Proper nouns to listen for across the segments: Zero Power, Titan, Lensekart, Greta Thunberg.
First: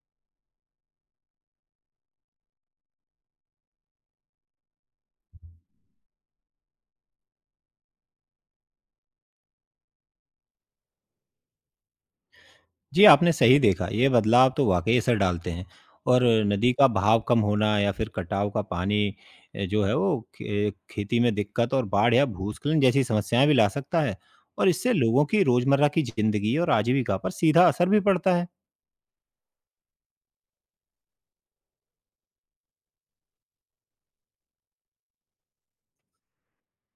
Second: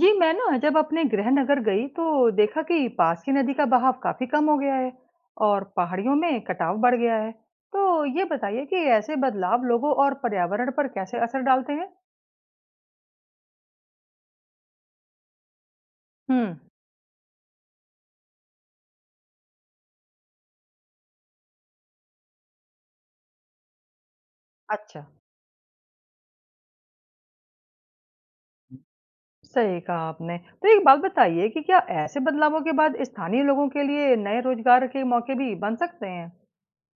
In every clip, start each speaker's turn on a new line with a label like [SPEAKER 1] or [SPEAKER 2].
[SPEAKER 1] जी मैं ना जब अपने गृह नगर गई तो देखा कि पास की नदी का बहाव काफी कम हो गया है और पहाड़ियों में कटाव बढ़ गया है। तो ये बताइए कि ऐसे बदलाव लोगों और पर्यावरण पर कैसे असर डालते हैं।
[SPEAKER 2] जी, आपने सही देखा, ये बदलाव तो वाक़ई असर डालते हैं। और
[SPEAKER 1] हम्म।
[SPEAKER 2] नदी का बहाव कम होना या फिर कटाव का पानी, जो है वो खे खेती में दिक्कत और बाढ़ या भूस्खलन जैसी समस्याएँ भी ला सकता है। और इससे
[SPEAKER 1] अच्छा,
[SPEAKER 2] लोगों की रोज़मर्रा की ज़िंदगी और आजीविका पर सीधा असर भी पड़ता है।
[SPEAKER 1] सही कहा आपने। तो एक बात बताइए कि क्या ऐसे बदलावों के बाद स्थानीय लोगों के लिए नए रोजगार के मौके भी बन सकते हैं।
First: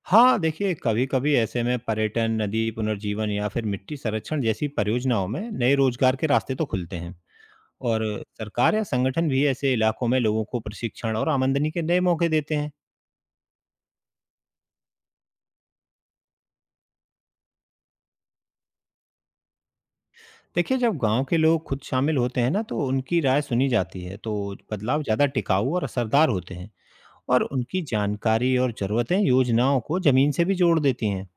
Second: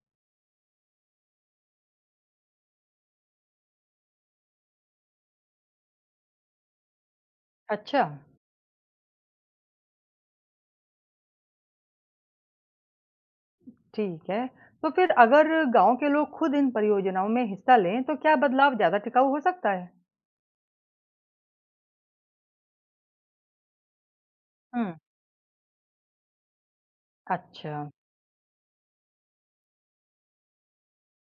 [SPEAKER 2] हाँ, देखिए, कभी-कभी ऐसे में पर्यटन, नदी पुनर्जीवन या फिर मिट्टी संरक्षण जैसी परियोजनाओं में नए रोज़गार के रास्ते तो खुलते हैं।
[SPEAKER 1] अच्छा।
[SPEAKER 2] और सरकार या संगठन भी ऐसे इलाकों में लोगों को प्रशिक्षण और आमदनी के नए मौके देते हैं।
[SPEAKER 1] ठीक है, तो फिर अगर गांव के लोग खुद इन परियोजनाओं में हिस्सा लें, तो क्या बदलाव ज्यादा टिकाऊ हो सकता है।
[SPEAKER 2] देखिए, जब गाँव के लोग खुद शामिल होते हैं ना, तो उनकी राय सुनी जाती है, तो
[SPEAKER 1] हम्म।
[SPEAKER 2] बदलाव ज़्यादा टिकाऊ और असरदार होते हैं। और
[SPEAKER 1] अच्छा।
[SPEAKER 2] उनकी जानकारी और ज़रूरतें योजनाओं को ज़मीन से भी जोड़ देती हैं।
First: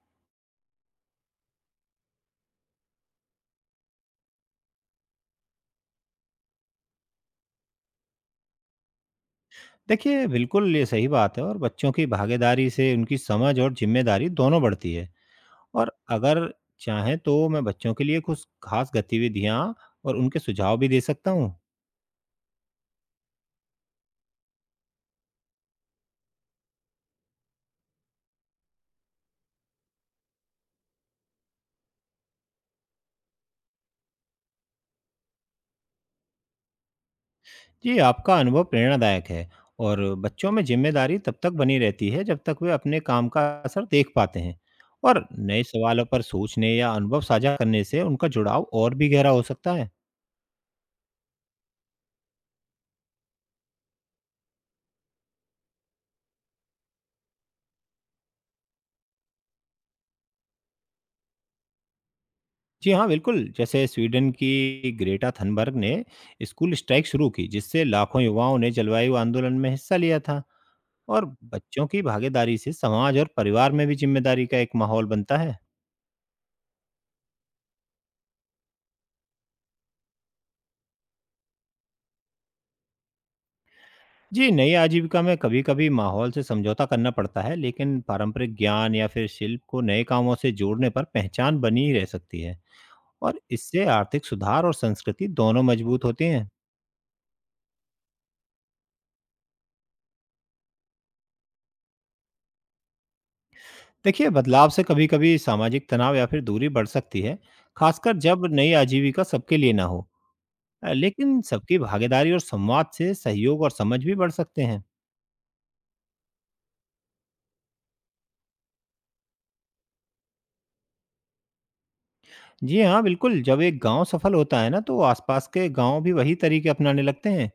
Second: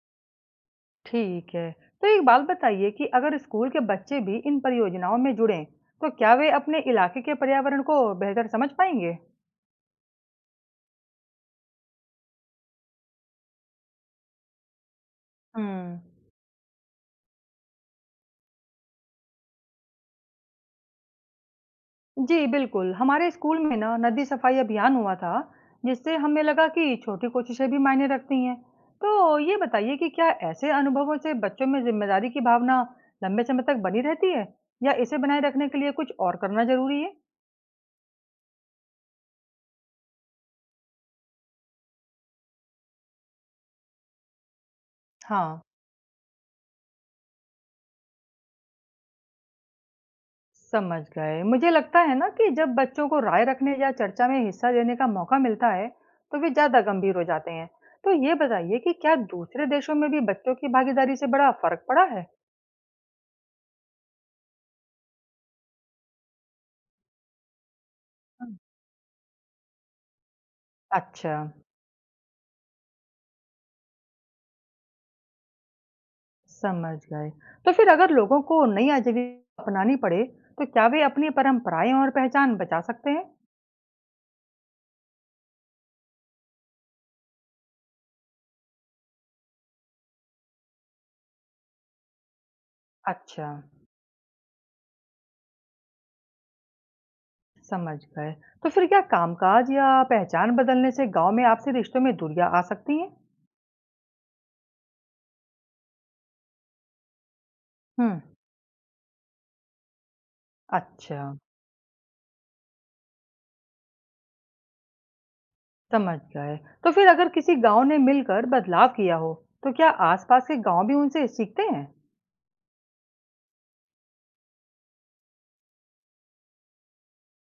[SPEAKER 1] ठीक है। तो एक बात बताइए कि अगर स्कूल के बच्चे भी इन परियोजनाओं में जुड़ें, तो क्या वे अपने इलाके के पर्यावरण को बेहतर समझ पाएंगे?
[SPEAKER 2] देखिए, बिल्कुल ये सही बात है। और बच्चों की भागीदारी से उनकी समझ और ज़िम्मेदारी दोनों बढ़ती है। और
[SPEAKER 1] हम्म।
[SPEAKER 2] अगर चाहें, तो मैं बच्चों के लिए कुछ ख़ास गतिविधियाँ और उनके सुझाव भी दे सकता हूँ।
[SPEAKER 1] जी, बिल्कुल। हमारे स्कूल में ना नदी सफाई अभियान हुआ था, जिससे हमें लगा कि छोटी कोशिशें भी मायने रखती हैं। तो ये बताइए कि क्या ऐसे अनुभवों से बच्चों में जिम्मेदारी की भावना लंबे समय तक बनी रहती है, या इसे बनाए रखने के लिए कुछ और करना जरूरी है?
[SPEAKER 2] जी, आपका अनुभव प्रेरणादायक है। और बच्चों में जिम्मेदारी तब तक बनी रहती है जब तक वे अपने काम का असर देख पाते हैं। और
[SPEAKER 1] हाँ,
[SPEAKER 2] नए सवालों पर सोचने या अनुभव साझा करने से उनका जुड़ाव और भी गहरा हो सकता है।
[SPEAKER 1] समझ गए। मुझे लगता है ना कि जब बच्चों को राय रखने या चर्चा में हिस्सा लेने का मौका मिलता है, तो वे ज़्यादा गंभीर हो जाते हैं। तो ये बताइए कि क्या दूसरे देशों में भी बच्चों की भागीदारी से बड़ा फर्क पड़ा है?
[SPEAKER 2] जी हाँ, बिल्कुल। जैसे स्वीडन की ग्रेटा थनबर्ग ने स्कूल स्ट्राइक शुरू की, जिससे लाखों
[SPEAKER 1] हाँ।
[SPEAKER 2] युवाओं ने जलवायु आंदोलन में हिस्सा लिया था। और
[SPEAKER 1] अच्छा,
[SPEAKER 2] बच्चों की भागीदारी से समाज और परिवार में भी जिम्मेदारी का एक माहौल बनता है।
[SPEAKER 1] समझ गए। तो फिर अगर लोगों को नई आजीविका अपनानी पड़े, तो क्या वे अपनी परंपराएं और पहचान बचा सकते हैं?
[SPEAKER 2] जी, नई आजीविका में कभी-कभी माहौल से समझौता करना पड़ता है, लेकिन पारंपरिक ज्ञान या फिर शिल्प को नए कामों से जोड़ने पर पहचान बनी ही रह सकती है। और
[SPEAKER 1] अच्छा,
[SPEAKER 2] इससे आर्थिक सुधार और संस्कृति दोनों मजबूत होती हैं।
[SPEAKER 1] समझ गए। तो फिर क्या कामकाज या पहचान बदलने से गांव में आपसी रिश्तों में दूरियां आ सकती हैं?
[SPEAKER 2] देखिए, बदलाव से कभी-कभी सामाजिक तनाव या फिर दूरी बढ़ सकती है, खासकर
[SPEAKER 1] हम्म,
[SPEAKER 2] जब नई आजीविका सबके लिए ना हो।
[SPEAKER 1] अच्छा।
[SPEAKER 2] लेकिन सबकी भागीदारी और संवाद से सहयोग और समझ भी बढ़ सकते हैं।
[SPEAKER 1] समझ गए। तो फिर अगर किसी गांव ने मिलकर बदलाव किया हो, तो क्या आसपास के गांव भी उनसे सीखते हैं?
[SPEAKER 2] जी हाँ, बिल्कुल। जब एक गांव सफल होता है ना, तो आसपास के गांव भी वही तरीके अपनाने लगते हैं।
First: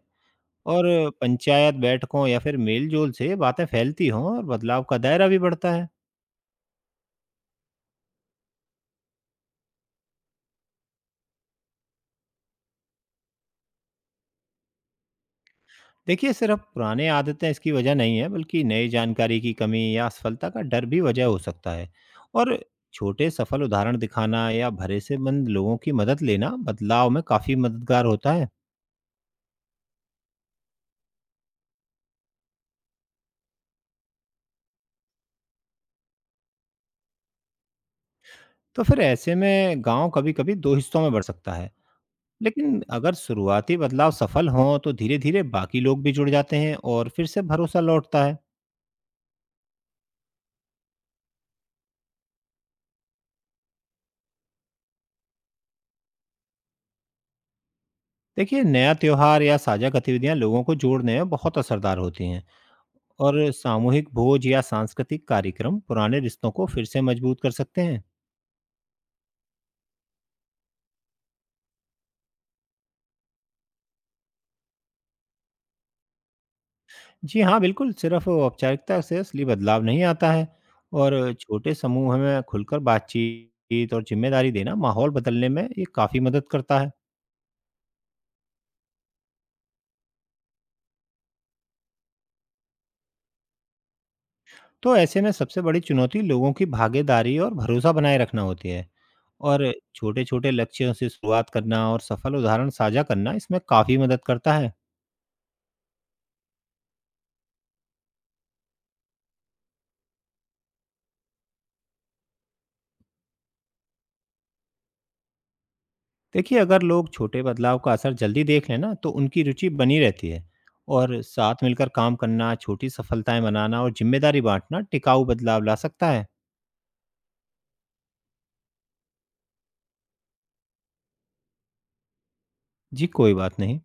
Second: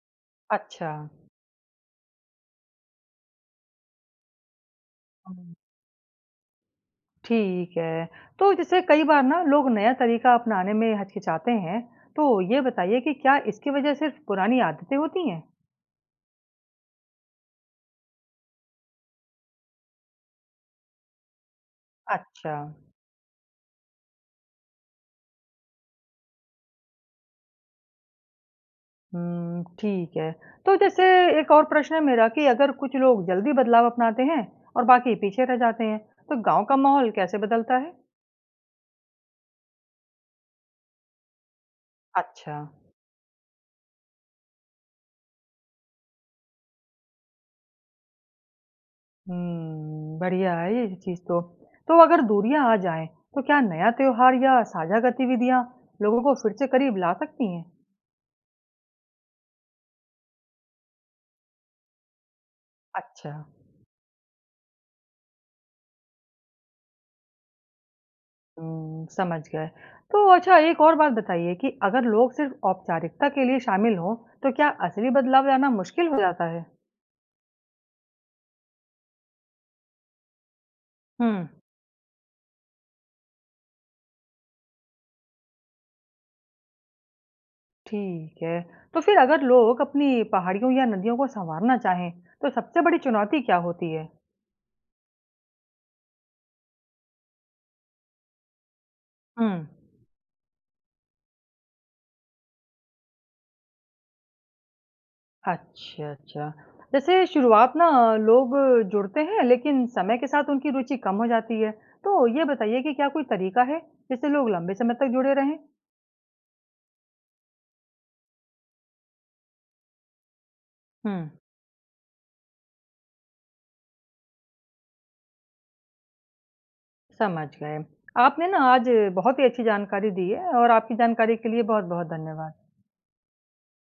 [SPEAKER 2] और
[SPEAKER 1] अच्छा।
[SPEAKER 2] पंचायत बैठकों या फिर मेल-जोल से ये बातें फैलती हों और बदलाव का दायरा भी
[SPEAKER 1] हम्म,
[SPEAKER 2] बढ़ता है।
[SPEAKER 1] ठीक है। तो जैसे कई बार ना लोग नया तरीका अपनाने में हिचकिचाते हैं, तो ये बताइए कि क्या इसकी वजह सिर्फ पुरानी आदतें होती हैं?
[SPEAKER 2] देखिए, सिर्फ पुराने आदतें इसकी वजह नहीं है, बल्कि नई जानकारी की कमी या असफलता का डर भी वजह हो सकता है।
[SPEAKER 1] अच्छा।
[SPEAKER 2] और छोटे सफल उदाहरण दिखाना या भरोसेमंद लोगों की मदद लेना बदलाव में काफ़ी मददगार होता है।
[SPEAKER 1] ठीक है। तो जैसे एक और प्रश्न है मेरा कि अगर कुछ लोग जल्दी बदलाव अपनाते हैं और बाकी पीछे रह जाते हैं, तो गांव का माहौल कैसे बदलता है?
[SPEAKER 2] तो फिर ऐसे में गाँव कभी-कभी 2 हिस्सों में बढ़ सकता है।
[SPEAKER 1] अच्छा।
[SPEAKER 2] लेकिन अगर शुरुआती बदलाव सफल हों, तो धीरे-धीरे बाकी लोग भी जुड़ जाते हैं और फिर से भरोसा लौटता है।
[SPEAKER 1] हुँ, बढ़िया है ये चीज़ तो। तो अगर दूरियाँ आ जाएँ, तो क्या नया त्योहार या साझा गतिविधियाँ लोगों को फिर से करीब ला सकती हैं?
[SPEAKER 2] देखिए, नया त्योहार या साझा गतिविधियां लोगों को जोड़ने में बहुत असरदार होती हैं।
[SPEAKER 1] अच्छा,
[SPEAKER 2] और सामूहिक भोज या सांस्कृतिक कार्यक्रम पुराने रिश्तों को फिर से मजबूत कर सकते हैं।
[SPEAKER 1] हुँ, समझ गए। तो अच्छा, एक और बात बताइए कि अगर लोग सिर्फ़ औपचारिकता के लिए शामिल हों, तो क्या असली बदलाव लाना मुश्किल हो जाता है?
[SPEAKER 2] जी हाँ, बिल्कुल। सिर्फ औपचारिकता से असली बदलाव नहीं आता है।
[SPEAKER 1] हुँ,
[SPEAKER 2] और छोटे समूह में खुलकर बातचीत और जिम्मेदारी देना माहौल बदलने में ये काफ़ी मदद करता है।
[SPEAKER 1] ठीक है। तो फिर अगर लोग अपनी पहाड़ियों या नदियों को सँवारना चाहें, तो सबसे बड़ी चुनौती क्या होती है?
[SPEAKER 2] तो ऐसे में सबसे बड़ी चुनौती लोगों की भागीदारी और भरोसा बनाए रखना होती है।
[SPEAKER 1] हुँ।
[SPEAKER 2] और छोटे छोटे लक्ष्यों से शुरुआत करना और सफल उदाहरण साझा करना इसमें काफ़ी मदद करता है।
[SPEAKER 1] अच्छा, अच्छा। जैसे शुरुआत ना लोग जुड़ते हैं लेकिन समय के साथ उनकी रुचि कम हो जाती है। तो ये बताइए कि क्या कोई तरीका है जिससे लोग लंबे समय तक जुड़े रहें?
[SPEAKER 2] देखिए, अगर लोग छोटे बदलाव का असर जल्दी देख लें ना, तो उनकी रुचि बनी रहती है।
[SPEAKER 1] हुँ,
[SPEAKER 2] और साथ मिलकर काम करना, छोटी सफलताएं मनाना और जिम्मेदारी बांटना टिकाऊ बदलाव ला सकता है।
[SPEAKER 1] समझ गए। आपने ना आज बहुत ही अच्छी जानकारी दी है और आपकी जानकारी के लिए बहुत-बहुत धन्यवाद।
[SPEAKER 2] जी, कोई बात नहीं।